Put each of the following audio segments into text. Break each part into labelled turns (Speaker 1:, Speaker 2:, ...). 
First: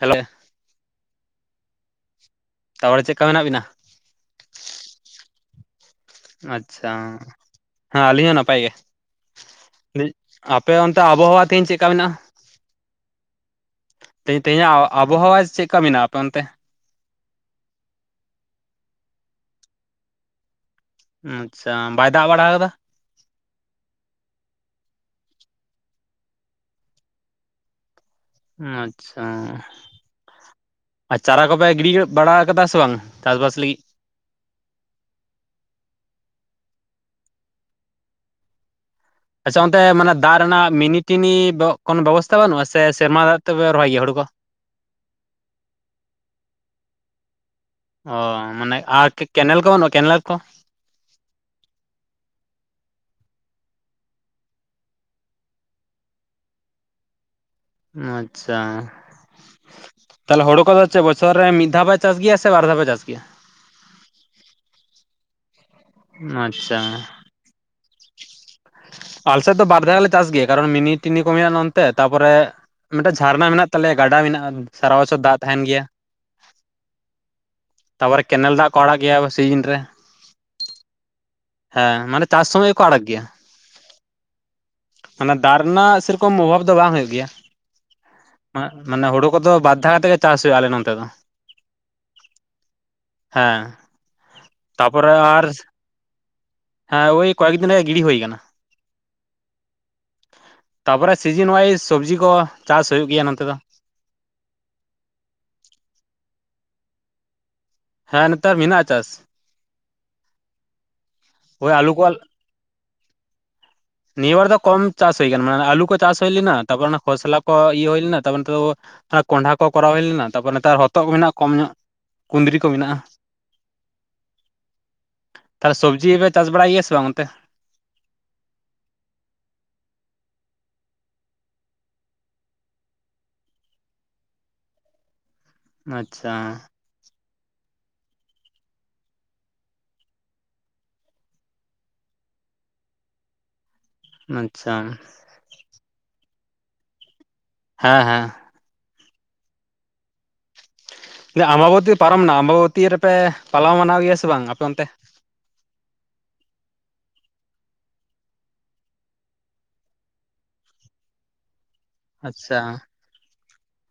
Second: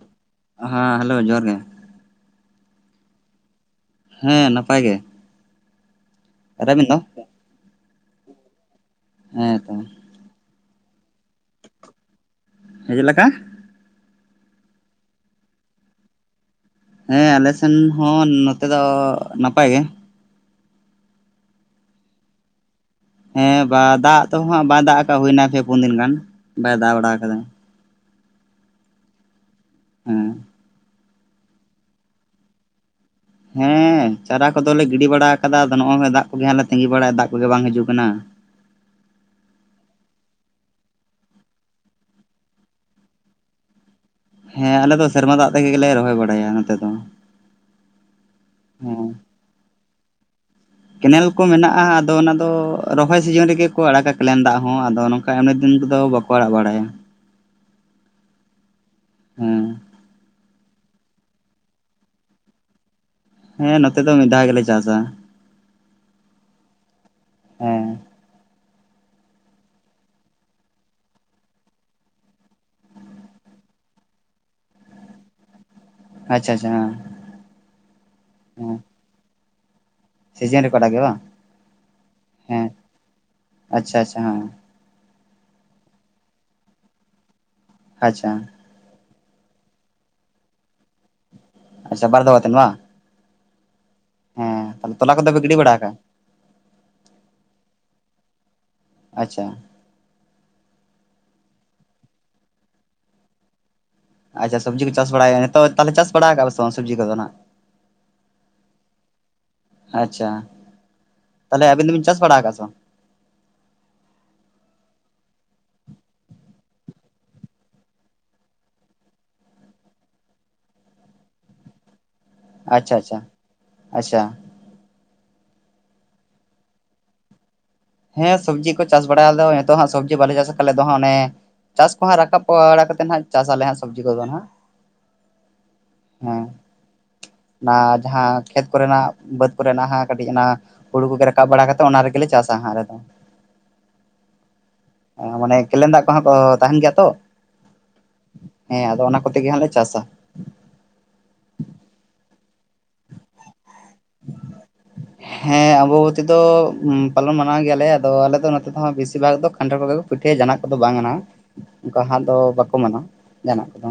Speaker 1: Hello
Speaker 2: ᱦᱟᱸ hello ᱡᱚᱦᱟᱨ ᱜᱮ।
Speaker 1: ᱛᱟᱦᱞᱮ ᱪᱮᱫ ᱞᱮᱠᱟ ᱢᱮᱱᱟᱜ ᱵᱤᱱᱟ?
Speaker 2: ᱦᱮᱸ ᱱᱟᱯᱟᱭ ᱜᱮ᱾ ᱟᱨ ᱟᱵᱤᱱ
Speaker 1: ᱟᱪᱪᱷᱟ
Speaker 2: ᱫᱚ
Speaker 1: ᱦᱮᱸ ᱟᱹᱞᱤᱧ ᱦᱚᱸ ᱱᱟᱯᱟᱭ ᱜᱮ᱾
Speaker 2: ᱦᱮᱸᱛᱚ᱾
Speaker 1: ᱟᱯᱮ ᱚᱱᱛᱮ ᱟᱵᱷᱚᱣᱟ ᱛᱮᱦᱮᱧ ᱪᱮᱫ ᱞᱮᱠᱟ ᱢᱮᱱᱟᱜᱼᱟ?
Speaker 2: ᱦᱮᱸ ᱪᱮᱫ ᱞᱮᱠᱟ [unintelligible]
Speaker 1: ᱛᱮᱦᱮᱧ ᱛᱮᱦᱮᱧᱟᱜ ᱟᱵᱚᱦᱟᱣᱟ ᱪᱮᱫ ᱞᱮᱠᱟ ᱢᱮᱱᱟᱜᱼᱟ ᱟᱯᱮ ᱚᱱᱛᱮ?
Speaker 2: ᱦᱮᱸ ᱟᱞᱮ ᱥᱮᱱ ᱦᱚᱸ ᱱᱚᱛᱮ ᱫᱚ ᱱᱟᱯᱟᱭ ᱜᱮ᱾
Speaker 1: ᱟᱪᱪᱷᱟ ᱵᱟᱭ ᱫᱟᱜ ᱵᱟᱲᱟ ᱟᱠᱟᱫᱟ?
Speaker 2: ᱦᱮᱸ ᱵᱟ ᱫᱟᱜ ᱛᱚ ᱦᱟᱸᱜ ᱵᱟᱭ ᱫᱟᱜ ᱟᱠᱟᱫ ᱦᱩᱭᱱᱟ ᱯᱮ ᱯᱩᱱ ᱫᱤᱱ ᱜᱟᱱ ᱵᱟᱭ ᱫᱟᱜ ᱵᱟᱲᱟ ᱠᱟᱫᱟ᱾
Speaker 1: ᱟᱪᱪᱷᱟ
Speaker 2: ᱦᱮᱸ
Speaker 1: ᱟᱨ ᱪᱟᱨᱟ ᱠᱚᱯᱮ ᱜᱤᱰᱤ ᱵᱟᱲᱟ ᱠᱟᱫᱟ ᱥᱮ ᱵᱟᱝ? ᱪᱟᱥᱵᱟᱥ ᱞᱟᱹᱜᱤᱫ
Speaker 2: ᱦᱮᱸ ᱪᱟᱨᱟ ᱠᱚᱫᱚᱞᱮ ᱜᱤᱰᱤ ᱵᱟᱲᱟ ᱟᱠᱟᱫᱟ ᱟᱫᱚ ᱱᱚᱜᱼᱚᱭ ᱫᱟᱜ ᱠᱚᱜᱮᱞᱮ ᱛᱟᱹᱜᱤ ᱵᱟᱲᱟᱭ ᱫᱟᱜ ᱠᱚᱜᱮ ᱵᱟᱝ ᱦᱤᱡᱩᱜ ᱠᱟᱱᱟ᱾
Speaker 1: ᱟᱪᱪᱷᱟ ᱚᱱᱛᱮ ᱢᱟᱱᱮ ᱫᱟᱜ ᱨᱮᱱᱟᱜ ᱢᱤᱱᱤ ᱴᱤᱱᱤ ᱠᱚᱱᱳ ᱵᱮᱵᱚᱥᱛᱷᱟ ᱵᱟᱹᱱᱩᱜᱼᱟ ᱥᱮ ᱥᱮᱨᱢᱟ ᱫᱟᱜ ᱛᱮᱯᱮ ᱨᱚᱦᱚᱭ ᱜᱮᱭᱟ ᱦᱩᱲᱩ ᱠᱚ
Speaker 2: ᱦᱮᱸ ᱟᱞᱮ ᱫᱚ ᱥᱮᱨᱢᱟ ᱫᱟᱜ ᱛᱮᱜᱮ ᱞᱮ ᱨᱚᱦᱚᱭ ᱵᱟᱲᱟᱭᱟ ᱱᱚᱛᱮ ᱫᱚ᱾
Speaker 1: ᱚ ᱢᱟᱱᱮ
Speaker 2: ᱦᱮᱸ
Speaker 1: ᱟᱨ ᱠᱮᱱᱮᱞ ᱠᱚ ᱵᱟᱹᱱᱩᱜᱼᱟ ᱠᱮᱱᱮᱞ ᱠᱚ
Speaker 2: ᱠᱮᱱᱮᱞ ᱠᱚ ᱢᱮᱱᱟᱜᱼᱟ ᱟᱫᱚ ᱚᱱᱟ ᱫᱚ ᱨᱚᱦᱚᱭ ᱥᱤᱡᱤᱱ ᱨᱮᱜᱮ ᱠᱚ ᱟᱲᱟᱜᱟ ᱠᱮᱞᱮᱱ ᱫᱟᱜ ᱦᱚᱸ ᱟᱫᱚ ᱱᱚᱝᱠᱟ ᱤᱢᱱᱤ ᱫᱤᱱᱫᱚ ᱵᱟᱠᱚ ᱟᱲᱟᱜ ᱵᱟᱲᱟᱭᱟ᱾
Speaker 1: ᱟᱪᱪᱷᱟ
Speaker 2: ᱦᱮᱸ
Speaker 1: ᱛᱟᱦᱚᱞᱮ ᱦᱳᱲᱳ ᱠᱚᱫᱚ ᱵᱚᱪᱷᱚᱨ ᱨᱮ ᱢᱤᱫ ᱫᱷᱟᱣ ᱯᱮ ᱪᱟᱥ ᱜᱮᱭᱟ ᱥᱮ ᱵᱟᱨ ᱫᱷᱟᱣ ᱯᱮ ᱪᱟᱥ ᱜᱮᱭᱟ
Speaker 2: ᱦᱮᱸ ᱱᱚᱛᱮ ᱫᱚ ᱢᱤᱫ ᱫᱷᱟᱣ ᱜᱮᱞᱮ ᱪᱟᱥᱼᱟ
Speaker 1: ᱟᱪᱪᱷᱟ
Speaker 2: ᱦᱮᱸ
Speaker 1: ᱟᱞᱮᱥᱮᱫ ᱫᱚ ᱵᱟᱨ ᱫᱷᱟᱣ ᱜᱮᱞᱮ ᱪᱟᱥ ᱜᱮᱭᱟ ᱠᱟᱨᱚᱱ ᱢᱤᱱᱤ ᱴᱤᱱᱤ ᱠᱚᱢᱮᱱᱟᱜ ᱜᱮᱭᱟ ᱚᱱᱛᱮ ᱛᱟᱨᱯᱚᱨᱮ ᱢᱤᱫᱴᱮᱱ ᱡᱷᱟᱨᱱᱟ ᱢᱮᱱᱟᱜ ᱛᱟᱞᱮᱭᱟ ᱜᱟᱰᱟ ᱢᱮᱱᱟᱜᱼᱟ ᱥᱟᱨᱟ ᱵᱚᱪᱷᱚᱨ ᱫᱟᱜ ᱛᱟᱦᱮᱱ ᱜᱮᱭᱟ
Speaker 2: ᱟᱪᱪᱷᱟ ᱟᱪᱪᱷᱟ ᱦᱮᱸ
Speaker 1: ᱛᱟᱨᱯᱚᱨᱮ ᱠᱮᱱᱮᱞ ᱫᱟᱜ
Speaker 2: ᱦᱮᱸ
Speaker 1: ᱠᱚ ᱟᱲᱟᱜ ᱜᱮᱭᱟ ᱥᱤᱡᱤᱱ ᱨᱮ
Speaker 2: ᱥᱤᱡᱤᱱ ᱨᱮ ᱠᱚ ᱟᱲᱟᱜ ᱜᱮᱭᱟ ᱵᱟᱝ
Speaker 1: ᱦᱮᱸ ᱢᱟᱱᱮ ᱪᱟᱥ
Speaker 2: ᱦᱮᱸ
Speaker 1: ᱥᱚᱢᱚᱭ ᱜᱮᱠᱚ ᱟᱲᱟᱜ ᱜᱮᱭᱟ
Speaker 2: ᱟᱪᱪᱷᱟ ᱟᱪᱪᱷᱟ ᱦᱮᱸ
Speaker 1: ᱢᱟᱱᱮ ᱫᱟᱜ ᱨᱮᱱᱟᱜ ᱥᱮᱨᱚᱠᱚᱢ ᱚᱵᱷᱟᱵ ᱫᱚ ᱵᱟᱝ ᱦᱩᱭᱩᱜ ᱜᱮᱭᱟ
Speaker 2: ᱟᱪᱪᱷᱟ
Speaker 1: ᱢᱟᱱᱮ ᱦᱩᱲᱩ ᱠᱚᱫᱚ ᱵᱟᱨ ᱫᱷᱟᱣ ᱠᱟᱛᱮ ᱜᱮ ᱪᱟᱥ ᱦᱩᱭᱩᱜᱼᱟ ᱟᱞᱮ ᱱᱚᱛᱮ ᱫᱚ
Speaker 2: ᱟᱪᱪᱷᱟ ᱵᱟᱨ ᱫᱷᱟᱣ ᱠᱟᱛᱮ ᱵᱟᱝ
Speaker 1: ᱦᱮᱸ
Speaker 2: ᱦᱮᱸ ᱛᱟᱦᱞᱮ
Speaker 1: ᱛᱟᱯᱚᱨᱮ
Speaker 2: ᱛᱚᱞᱟ ᱠᱚᱫᱚ ᱯᱮ
Speaker 1: ᱟᱨ
Speaker 2: ᱜᱤᱰᱤ ᱵᱟᱲᱟᱠᱟᱜ-ᱟ᱾
Speaker 1: ᱦᱮᱸ ᱳᱭ ᱠᱚᱭᱮᱠ ᱫᱤᱱ ᱨᱮᱭᱟᱜ ᱜᱤᱰᱤ ᱦᱩᱭ ᱠᱟᱱᱟ᱾
Speaker 2: ᱟᱪᱪᱷᱟ
Speaker 1: ᱛᱟᱯᱚᱨᱮ ᱥᱤᱡᱤᱱ ᱚᱣᱟᱭᱤᱥ ᱥᱚᱵᱡᱤ ᱠᱚ ᱪᱟᱥ ᱦᱩᱭᱩᱜ ᱜᱮᱭᱟ ᱱᱚᱛᱮ ᱫᱚ᱾
Speaker 2: ᱟᱪᱪᱷᱟ ᱥᱚᱵᱡᱤ ᱠᱚ ᱪᱟᱥ ᱵᱟᱲᱟᱭᱟ, ᱱᱤᱛᱚᱜ ᱛᱟᱦᱚᱞᱮ ᱪᱟᱥ ᱵᱟᱲᱟ ᱟᱠᱟᱫᱼᱟ ᱥᱮ ᱵᱟᱝ ᱥᱚᱵᱽᱡᱤ ᱠᱚᱫᱚ ᱦᱟᱸᱱᱟᱜ?
Speaker 1: ᱦᱮᱸ ᱱᱮᱛᱟᱨ ᱢᱮᱱᱟᱜᱼᱟ ᱪᱟᱥ᱾
Speaker 2: ᱛᱟᱦᱞᱮ
Speaker 1: ᱳᱭ
Speaker 2: ᱟᱹᱵᱤᱱ
Speaker 1: ᱟᱹᱞᱩ
Speaker 2: ᱫᱚᱵᱤᱱ
Speaker 1: ᱠᱚ
Speaker 2: ᱪᱟᱥ ᱵᱟᱲᱟ ᱟᱠᱟᱫ-ᱟᱥᱮ ᱵᱟᱝ?
Speaker 1: ᱱᱤᱭᱟᱹ ᱵᱟᱨ ᱫᱚ ᱠᱚᱢ ᱪᱟᱥ ᱦᱩᱭ ᱠᱟᱱᱟ ᱢᱟᱱᱮ ᱟᱞᱩ ᱠᱚ ᱪᱟᱥ ᱦᱩᱭ ᱞᱮᱱᱟ ᱛᱟᱨᱯᱚᱨ ᱚᱱᱟ ᱠᱷᱚᱥᱞᱟ ᱠᱚ ᱤᱭᱟᱹ ᱦᱩᱭ ᱞᱮᱱᱟ ᱛᱟᱨᱯᱚᱨᱼᱼ ᱠᱚᱸᱰᱷᱟ ᱠᱚᱨᱟᱣ ᱦᱩᱭ ᱞᱮᱱᱟ ᱛᱟᱨᱯᱚᱨᱮ ᱱᱮᱛᱟᱨ ᱦᱚᱛᱚᱫ ᱠᱚ ᱢᱮᱱᱟᱜᱼᱟ ᱠᱚᱢ ᱧᱚᱜ ᱠᱩᱸᱫᱽᱨᱤ ᱠᱚ
Speaker 2: ᱟᱪᱪᱷᱟ
Speaker 1: ᱢᱮᱱᱟᱜᱼᱟ
Speaker 2: ᱟᱪᱪᱷᱟ ᱟᱪᱪᱷᱟ
Speaker 1: ᱛᱟᱦᱚᱞᱮ ᱥᱚᱵᱽᱡᱤ ᱯᱮ ᱪᱟᱥ ᱵᱟᱲᱟᱭ ᱜᱮᱭᱟ ᱥᱮ ᱵᱟᱝ ᱚᱱᱛᱮ?
Speaker 2: ᱦᱮᱸ ᱥᱚᱵᱽᱡᱤ ᱠᱚ ᱪᱟᱥ ᱵᱟᱲᱟᱭ ᱟᱫᱚ ᱱᱤᱛᱚᱜ ᱦᱟᱸᱜ ᱥᱚᱵᱽᱡᱤ ᱵᱟᱞᱮ ᱪᱟᱥᱮ ᱟᱞᱮᱫᱚ ᱦᱟᱸᱜ ᱚᱱᱮ ᱪᱟᱥ ᱠᱚᱦᱟᱸᱜ ᱨᱟᱠᱟᱵ ᱵᱟᱲᱟ ᱠᱟᱛᱮᱫ ᱱᱟᱸᱜ ᱪᱟᱥ ᱟᱞᱮ ᱦᱟᱸᱜ ᱥᱚᱵᱽᱡᱤ ᱠᱚᱫᱚ ᱦᱟᱸᱜ᱾
Speaker 1: ᱟᱪᱪᱷᱟ
Speaker 2: ᱚᱱᱟ ᱡᱟᱦᱟᱸ ᱠᱷᱮᱛ ᱠᱚᱨᱮᱱᱟᱜ ᱵᱟᱹᱫᱽ ᱠᱚᱨᱮᱱᱟᱜ ᱠᱟᱹᱴᱤᱡ ᱚᱱᱟ ᱦᱩᱲᱩ ᱠᱚᱜᱮ ᱨᱟᱠᱟᱵ ᱵᱟᱲᱟ ᱠᱟᱛᱮ ᱚᱱᱟ ᱨᱮᱜᱮᱞᱮ ᱪᱟᱥ ᱥᱟᱦᱟ ᱨᱮ ᱫᱚ
Speaker 1: ᱟᱪᱪᱷᱟ
Speaker 2: [unintelligible] ᱦᱚᱸ ᱛᱟᱦᱮᱱ ᱜᱮᱭᱟ ᱛᱚ᱾
Speaker 1: ᱦᱮᱸ ᱦᱮᱸ
Speaker 2: ᱠᱚ ᱛᱮ ᱜᱮ ᱦᱟᱸᱜ ᱞᱮ ᱪᱟᱥᱟ᱾
Speaker 1: ᱟᱢᱢᱟᱵᱚᱛᱤ ᱯᱟᱨᱚᱢᱱᱟ ᱟᱢᱢᱟᱵᱚᱛᱤ ᱨᱮᱯᱮ ᱯᱟᱞᱟᱣ ᱢᱟᱱᱟᱣ ᱜᱮᱭᱟ ᱥᱮ ᱵᱟᱝ ᱟᱯᱮ ᱚᱱᱛᱮ
Speaker 2: ᱦᱮᱸ ᱟᱢᱵᱟᱵᱚᱛᱤ ᱫᱚ ᱯᱟᱞᱚᱱ ᱢᱟᱱᱟᱣ ᱜᱮᱭᱟᱞᱮ ᱟᱫᱚ ᱟᱞᱮ ᱫᱚ ᱱᱚᱛᱮᱦᱚᱸ ᱵᱮᱥᱤᱨ ᱵᱷᱟᱜ ᱫᱚ ᱠᱟᱱᱴᱷᱟᱲ ᱠᱚᱜᱮ ᱠᱚ ᱯᱤᱴᱷᱟᱹᱭᱟ ᱡᱟᱦᱟᱱᱟᱜ ᱠᱚᱫᱚ ᱵᱟᱝ ᱚᱱᱠᱟ ᱦᱟᱸᱜ ᱫᱚ
Speaker 1: ᱟᱪᱪᱷᱟ
Speaker 2: ᱵᱟᱠᱚ ᱢᱟᱱᱟᱣᱟ ᱡᱟᱦᱟᱱᱟᱜ ᱠᱚᱫᱚ᱾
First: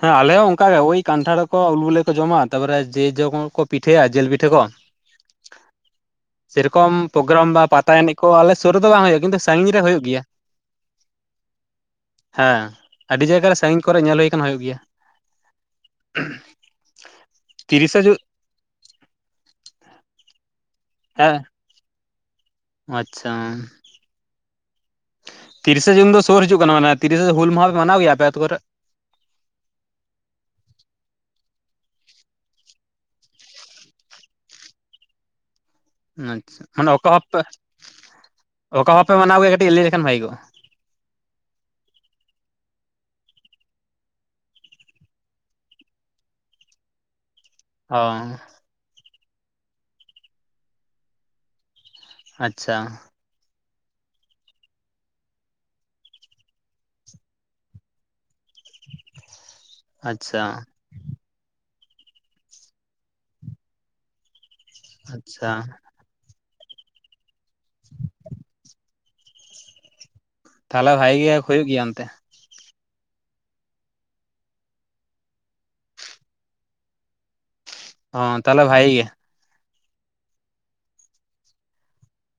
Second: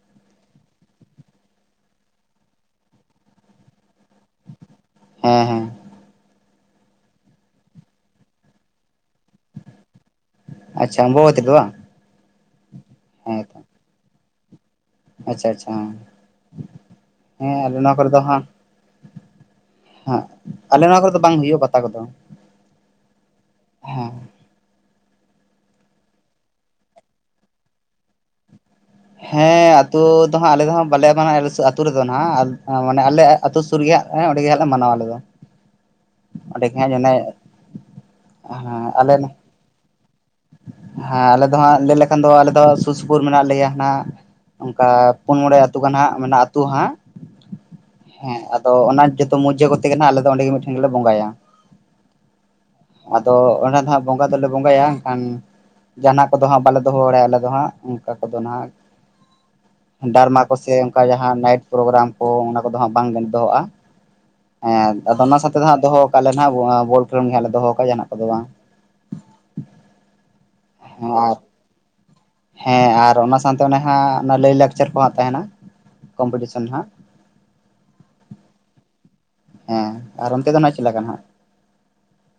Speaker 1: ᱦᱮᱸ ᱟᱞᱮ ᱦᱚᱸ ᱚᱱᱠᱟᱟᱜ ᱜᱮ ᱳᱭ ᱠᱟᱱᱴᱷᱟᱲᱠᱚ ᱟᱹᱞᱩ ᱠᱚ ᱡᱚᱢᱟ ᱛᱟᱯᱚᱨᱮ ᱡᱮ ᱡᱚ ᱠᱚ ᱯᱤᱴᱷᱟᱹ ᱯᱤᱴᱷᱟᱹᱭᱟ ᱡᱤᱞ ᱯᱤᱴᱷᱟᱹ ᱠᱚ
Speaker 2: ᱦᱮᱸ ᱦᱮᱸ
Speaker 1: ᱥᱮᱨᱚᱠᱚᱢ ᱯᱨᱳᱜᱨᱟᱢ ᱵᱟ ᱯᱟᱛᱟ ᱮᱱᱮᱡ ᱠᱚ ᱟᱞᱮ ᱥᱩᱨ ᱨᱮᱫᱚ ᱵᱟᱝ ᱦᱩᱭᱩᱜᱼᱟ ᱠᱤᱱᱛᱩ ᱥᱟᱺᱜᱤᱧ ᱨᱮ ᱦᱩᱭᱩᱜ ᱜᱮᱭᱟ᱾
Speaker 2: ᱟᱪᱪᱷᱟ ᱟᱢᱵᱟᱵᱚᱛᱤ ᱨᱮ ᱵᱟᱝ
Speaker 1: ᱦᱮᱸ ᱟᱹᱰᱤ
Speaker 2: ᱦᱮᱸ
Speaker 1: ᱡᱟᱭᱜᱟ ᱨᱮ
Speaker 2: ᱛᱚ
Speaker 1: ᱥᱟᱺᱜᱤᱧ ᱠᱚᱨᱮ ᱧᱮᱞ ᱦᱩᱭ ᱠᱟᱱᱟ ᱦᱩᱭᱩᱜ ᱜᱮᱭᱟ᱾
Speaker 2: ᱟᱪᱪᱷᱟ ᱟᱪᱪᱷᱟ ᱦᱮᱸ ᱟ ᱱᱚᱣᱟ
Speaker 1: ᱛᱤᱨᱤᱥᱟ
Speaker 2: ᱠᱚᱨᱮ
Speaker 1: ᱡᱩᱱ
Speaker 2: ᱫᱚ ᱦᱟᱸᱜ ᱦᱮᱸ ᱟᱞᱮ ᱱᱚᱣᱟ ᱠᱚᱨᱮ ᱫᱚ ᱵᱟᱝ
Speaker 1: ᱦᱮᱸ
Speaker 2: ᱦᱩᱭᱩᱜᱼᱟ ᱯᱟᱛᱟ ᱠᱚᱫᱚ
Speaker 1: ᱟᱪᱪᱷᱟ
Speaker 2: ᱦᱮᱸ
Speaker 1: ᱛᱤᱨᱤᱥᱮ ᱡᱩᱱ ᱫᱚ ᱥᱩᱨ ᱦᱤᱡᱩᱜ ᱠᱟᱱᱟ, ᱢᱟᱱᱮ ᱛᱤᱨᱤᱥᱮ ᱦᱩᱞ ᱢᱟᱦᱟ ᱯᱮ ᱢᱟᱱᱟᱣ ᱜᱮᱭᱟ ᱟᱯᱮ ᱟᱛᱳ ᱠᱚᱨᱮ?
Speaker 2: ᱦᱮᱸ ᱟᱛᱳ ᱫᱚ ᱦᱟᱸᱜ ᱟᱞᱮ ᱫᱚ ᱦᱟᱸᱜ ᱵᱟᱞᱮ ᱢᱟᱱᱟᱣ ᱟᱹᱛᱩ ᱨᱮᱫᱚ ᱦᱟᱸᱜ ᱢᱟᱱᱮ ᱟᱞᱮ ᱟᱹᱛᱩ ᱥᱩᱨ ᱨᱮ ᱚᱸᱰᱮ ᱜᱮᱞᱮ ᱦᱟᱸᱜ ᱞᱮ ᱢᱟᱱᱟᱣᱟ ᱟᱞᱮ ᱫᱚ᱾
Speaker 1: ᱟᱪᱪᱷᱟ
Speaker 2: ᱚᱸᱰᱮ ᱜᱮ
Speaker 1: ᱢᱟᱱᱮ
Speaker 2: ᱦᱟᱸᱜ
Speaker 1: ᱚᱠᱟ ᱵᱷᱟᱯ ᱯᱮ
Speaker 2: ᱚᱱᱮ
Speaker 1: ᱚᱠᱟ ᱵᱷᱟᱯ
Speaker 2: ᱟᱞᱮ
Speaker 1: ᱯᱮ ᱢᱟᱱᱟᱣ ᱜᱮᱭᱟ ᱠᱟᱹᱴᱤᱡ ᱞᱟᱹᱭ ᱞᱮᱠᱷᱟᱱ ᱵᱷᱟᱜᱤ ᱠᱚᱜᱼᱟ᱾
Speaker 2: ᱦᱮᱸ ᱟᱞᱮ ᱫᱚ ᱦᱟᱸᱜ ᱞᱟᱹᱭ ᱞᱮᱠᱷᱟᱱ ᱫᱚ ᱟᱞᱮ ᱫᱚ ᱥᱩᱨ ᱥᱩᱯᱩᱨ ᱢᱮᱱᱟᱜ ᱞᱮᱭᱟ ᱱᱟᱜ ᱚᱱᱠᱟ ᱯᱩᱱ ᱢᱚᱬᱮ ᱟᱹᱛᱩ ᱜᱟᱱ ᱦᱟᱜ ᱢᱮᱱᱟᱜ ᱟᱹᱛᱩ ᱦᱟᱜ
Speaker 1: ᱚ
Speaker 2: ᱦᱮᱸ ᱟᱫᱚ ᱚᱱᱟ ᱡᱚᱛᱚ ᱢᱚᱣᱡᱟᱹ ᱠᱚᱛᱮ ᱜᱮ ᱟᱞᱮ ᱫᱚ ᱚᱸᱰᱮ ᱢᱤᱫᱴᱷᱮᱱ ᱜᱮᱞᱮ ᱵᱚᱸᱜᱟᱭᱟ᱾
Speaker 1: ᱟᱪᱪᱷᱟ
Speaker 2: ᱟᱫᱚ ᱚᱸᱰᱮ ᱫᱚᱦᱟᱜ ᱵᱚᱸᱜᱟ ᱫᱚᱞᱮ ᱵᱚᱸᱜᱟᱭᱟ ᱠᱷᱟᱱ ᱡᱟᱦᱟᱱᱟᱜ ᱠᱚᱫᱚ ᱦᱟᱸᱜ ᱵᱟᱞᱮ ᱫᱚᱦᱚ ᱵᱟᱲᱟᱭᱟ ᱟᱞᱮ ᱫᱚ ᱦᱟᱸᱜ ᱚᱱᱠᱟ ᱠᱚᱫᱚ ᱦᱟᱸᱜ᱾ ᱰᱟᱨᱢᱟ
Speaker 1: ᱟᱪᱪᱷᱟ
Speaker 2: ᱠᱚᱥᱮ ᱚᱱᱠᱟ ᱡᱟᱦᱟᱸ ᱱᱟᱭᱤᱴ ᱯᱨᱳᱜᱨᱟᱢ ᱠᱚ ᱚᱱᱟ ᱠᱚᱫᱚ ᱦᱟᱸᱜ ᱵᱟᱝ ᱫᱚᱦᱚᱼᱟ ᱦᱮᱸ ᱟᱫᱚ ᱚᱱᱟ
Speaker 1: ᱟᱪᱪᱷᱟ
Speaker 2: ᱥᱟᱶᱛᱮ ᱫᱚ ᱦᱟᱸᱜ ᱫᱚᱦᱚ ᱠᱟᱜ ᱞᱮ [unintelligible] ᱵᱚᱞ ᱠᱷᱮᱞ ᱜᱮ ᱦᱟᱜ ᱞᱮ ᱫᱚᱦᱚ ᱠᱟᱜᱼᱟ ᱡᱟᱦᱱᱟᱜ ᱠᱚᱫᱚ ᱵᱟᱝ
Speaker 1: ᱛᱟᱦᱚᱞᱮ
Speaker 2: ᱦᱮᱸ
Speaker 1: ᱵᱷᱟᱜᱤ ᱜᱮ
Speaker 2: ᱟᱨ
Speaker 1: ᱦᱩᱭᱩᱜ ᱜᱮᱭᱟ ᱚᱱᱛᱮ?
Speaker 2: ᱦᱮᱸ ᱟᱨ ᱚᱱᱟ ᱥᱟᱶᱛᱮ ᱚᱱᱮ ᱦᱟᱸᱜ ᱚᱱᱟ ᱞᱟᱹᱭᱼᱞᱟᱠᱪᱟᱨ ᱠᱚ ᱦᱟᱸᱜ ᱛᱟᱦᱮᱱᱟ᱾ ᱠᱚᱢᱯᱤᱴᱤᱥᱚᱱ ᱦᱟᱸᱜ
Speaker 1: ᱦᱚ ᱛᱟᱦᱚᱞᱮ ᱵᱷᱟᱜᱮ ᱜᱮ
Speaker 2: ᱦᱮᱸ ᱟᱨ ᱚᱱᱛᱮ ᱫᱚ ᱱᱟᱜ ᱪᱮᱫ ᱞᱮᱠᱟ ᱦᱟᱜ?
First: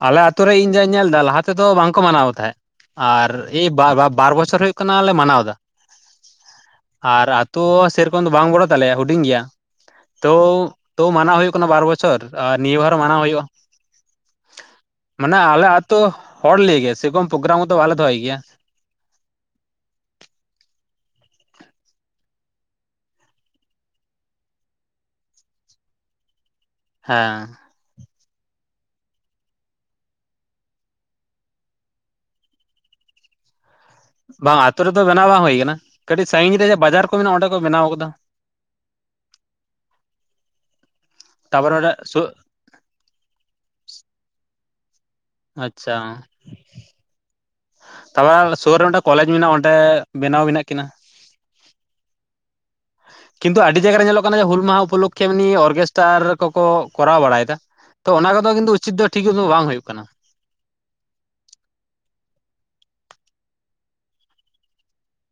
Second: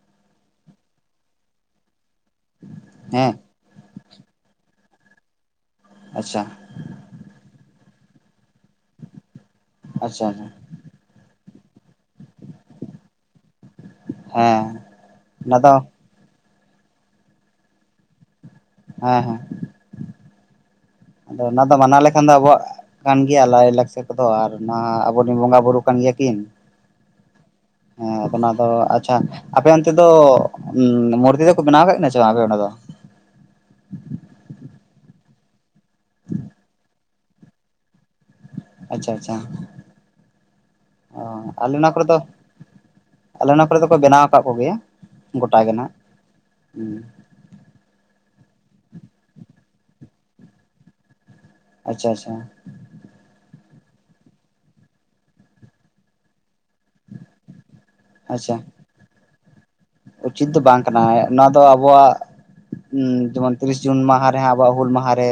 Speaker 1: ᱟᱞᱮ ᱟᱛᱩᱨ ᱨᱮ ᱤᱧ ᱡᱟᱹᱧ ᱧᱮᱞ ᱮᱫᱟ ᱞᱟᱦᱟ ᱛᱮᱫᱚ ᱵᱟᱝ ᱠᱚ ᱢᱟᱱᱟᱣ ᱛᱟᱦᱮᱸᱫ ᱟᱨ
Speaker 2: ᱦᱮᱸ
Speaker 1: ᱮᱭ ᱵᱟ ᱵᱟ ᱵᱟᱨ ᱵᱚᱪᱷᱚᱨ ᱦᱩᱭᱩᱜ ᱠᱟᱱᱟᱞᱮ ᱢᱟᱱᱟᱣ ᱮᱫᱟ᱾
Speaker 2: ᱟᱪᱪᱷᱟ
Speaker 1: ᱟᱨ ᱟᱹᱛᱳ ᱥᱮᱨᱚᱠᱚᱢ ᱫᱚ ᱵᱟᱝ ᱵᱚᱲᱚ ᱛᱟᱞᱮᱭᱟ ᱦᱩᱰᱤᱧ ᱜᱮᱭᱟ
Speaker 2: ᱟᱪᱪᱷᱟ
Speaker 1: ᱛᱳ
Speaker 2: ᱟᱪᱪᱷᱟ
Speaker 1: ᱛᱳ ᱢᱟᱱᱟᱣ ᱦᱩᱭᱩᱜ ᱠᱟᱱᱟ ᱵᱟᱨ ᱵᱚᱪᱷᱚᱨ ᱟᱨ ᱱᱤᱭᱟᱹ ᱵᱟᱨ ᱢᱟᱱᱟᱣ ᱦᱩᱭᱩᱜᱼᱟ
Speaker 2: ᱦᱮᱸ
Speaker 1: ᱢᱟᱱᱮ
Speaker 2: ᱚᱱᱟ
Speaker 1: ᱟᱞᱮ
Speaker 2: ᱫᱚ
Speaker 1: ᱟᱹᱛᱩ ᱦᱚᱲ ᱞᱟᱹᱭ ᱜᱮᱭᱟ ᱥᱮᱨᱚᱠᱚᱢ ᱯᱨᱳᱜᱨᱟᱢ ᱠᱚᱫᱚ ᱵᱟᱞᱮ ᱫᱚᱦᱚᱭ ᱜᱮᱭᱟ
Speaker 2: ᱦᱮᱸ ᱦᱮᱸ ᱟᱫᱚ ᱚᱱᱟ ᱫᱚ ᱢᱟᱱᱟᱣ ᱞᱮᱠᱷᱟᱱ ᱫᱚ ᱟᱵᱚᱣᱟᱜ ᱠᱟᱱ ᱜᱮᱭᱟ ᱞᱟᱭᱼᱞᱟᱠᱪᱟᱨ ᱠᱚᱫᱚ ᱟᱨ ᱚᱱᱟ ᱟᱵᱚᱨᱮᱱ ᱵᱚᱸᱜᱟ ᱵᱩᱨᱩ ᱠᱟᱱ ᱜᱮᱭᱟ [unintelligible] ᱠᱤᱱ
Speaker 1: ᱦᱮᱸ
Speaker 2: ᱦᱮᱸ ᱟᱫᱚ ᱚᱱᱟ ᱫᱚ ᱟᱪᱪᱷᱟ ᱟᱯᱮ ᱚᱱᱛᱮ ᱫᱚ ᱢᱩᱨᱛᱤ ᱫᱚᱠᱚ ᱵᱮᱱᱟᱣ ᱟᱠᱟ ᱠᱟᱱᱟ ᱪᱮ ᱵᱟᱝ ᱟᱯᱮ ᱚᱸᱰᱮ ᱫᱚ [inaudible]
Speaker 1: ᱵᱟᱝ ᱟᱹᱛᱩ ᱨᱮᱫᱚ ᱵᱮᱱᱟᱣ ᱵᱟᱝ ᱦᱩᱭ ᱟᱠᱟᱱᱟ ᱠᱟᱹᱴᱤᱡ ᱥᱟᱹᱜᱤᱧ ᱨᱮ ᱵᱟᱡᱟᱨ ᱠᱚ ᱢᱮᱱᱟᱜᱼᱟ ᱚᱸᱰᱮ ᱠᱚ ᱵᱮᱱᱟᱣ ᱟᱠᱟᱫᱟ
Speaker 2: ᱟᱪᱷᱟ ᱟᱪᱷᱟ ᱟᱞᱮ
Speaker 1: ᱛᱟᱯᱚᱨᱮ
Speaker 2: ᱚᱱᱟ
Speaker 1: ᱚᱸᱰᱮ
Speaker 2: ᱠᱚᱨᱮ ᱫᱚ
Speaker 1: ᱥᱩᱨ
Speaker 2: ᱟᱞᱮ ᱚᱱᱟ ᱠᱚᱨᱮ ᱫᱚᱠᱚ ᱵᱮᱱᱟᱣ ᱟᱠᱟᱫ ᱠᱚᱜᱮᱭᱟ ᱜᱚᱴᱟ ᱜᱮ ᱱᱟᱜ
Speaker 1: ᱟᱪᱷᱟ
Speaker 2: ᱦᱩᱸ
Speaker 1: ᱛᱚᱵᱮ ᱥᱩᱨ ᱨᱮ ᱢᱤᱫᱴᱟ ᱠᱚᱞᱮᱡᱽ ᱢᱮᱱᱟᱜᱼᱟ ᱚᱰᱮ ᱚᱸᱰᱮ ᱵᱮᱱᱟᱣ ᱢᱮᱱᱟᱜ ᱠᱤᱱᱟ
Speaker 2: ᱟᱪᱪᱷᱟ ᱟᱪᱪᱷᱟ
Speaker 1: ᱠᱤᱱᱛᱩ ᱟᱹᱰᱤ ᱡᱟᱭᱜᱟᱨ ᱨᱮ ᱧᱮᱞᱚᱜ ᱠᱟᱱᱟ ᱦᱩᱞ ᱢᱟᱦᱟ ᱩᱯᱚᱞᱚᱠᱠᱷᱮ ᱮᱢ ᱚᱨᱜᱮᱥᱴᱟᱨ ᱠᱚᱠᱚ ᱠᱚᱨᱟᱣ ᱵᱟᱲᱟᱭᱮᱫᱟ ᱛᱚ ᱚᱱᱟ ᱠᱚᱫᱚ
Speaker 2: ᱟᱪᱪᱷᱟ
Speaker 1: ᱠᱤᱱᱛᱩ ᱩᱪᱤᱛ ᱫᱚ ᱴᱷᱤᱠ ᱫᱚ ᱵᱟᱝ ᱦᱩᱭᱩᱜᱳᱼᱟ
Speaker 2: ᱩᱪᱤᱛ ᱫᱚ ᱵᱟᱝ ᱠᱟᱱᱟ ᱱᱚᱣᱟ ᱫᱚ ᱟᱵᱚᱣᱟᱜ ᱡᱮᱢᱚᱱ ᱛᱤᱨᱤᱥ ᱡᱩᱱ ᱢᱟᱦᱟ ᱨᱮᱦᱟ ᱟᱵᱚᱣᱟᱜ ᱦᱩᱞ ᱢᱟᱦᱟᱨᱮ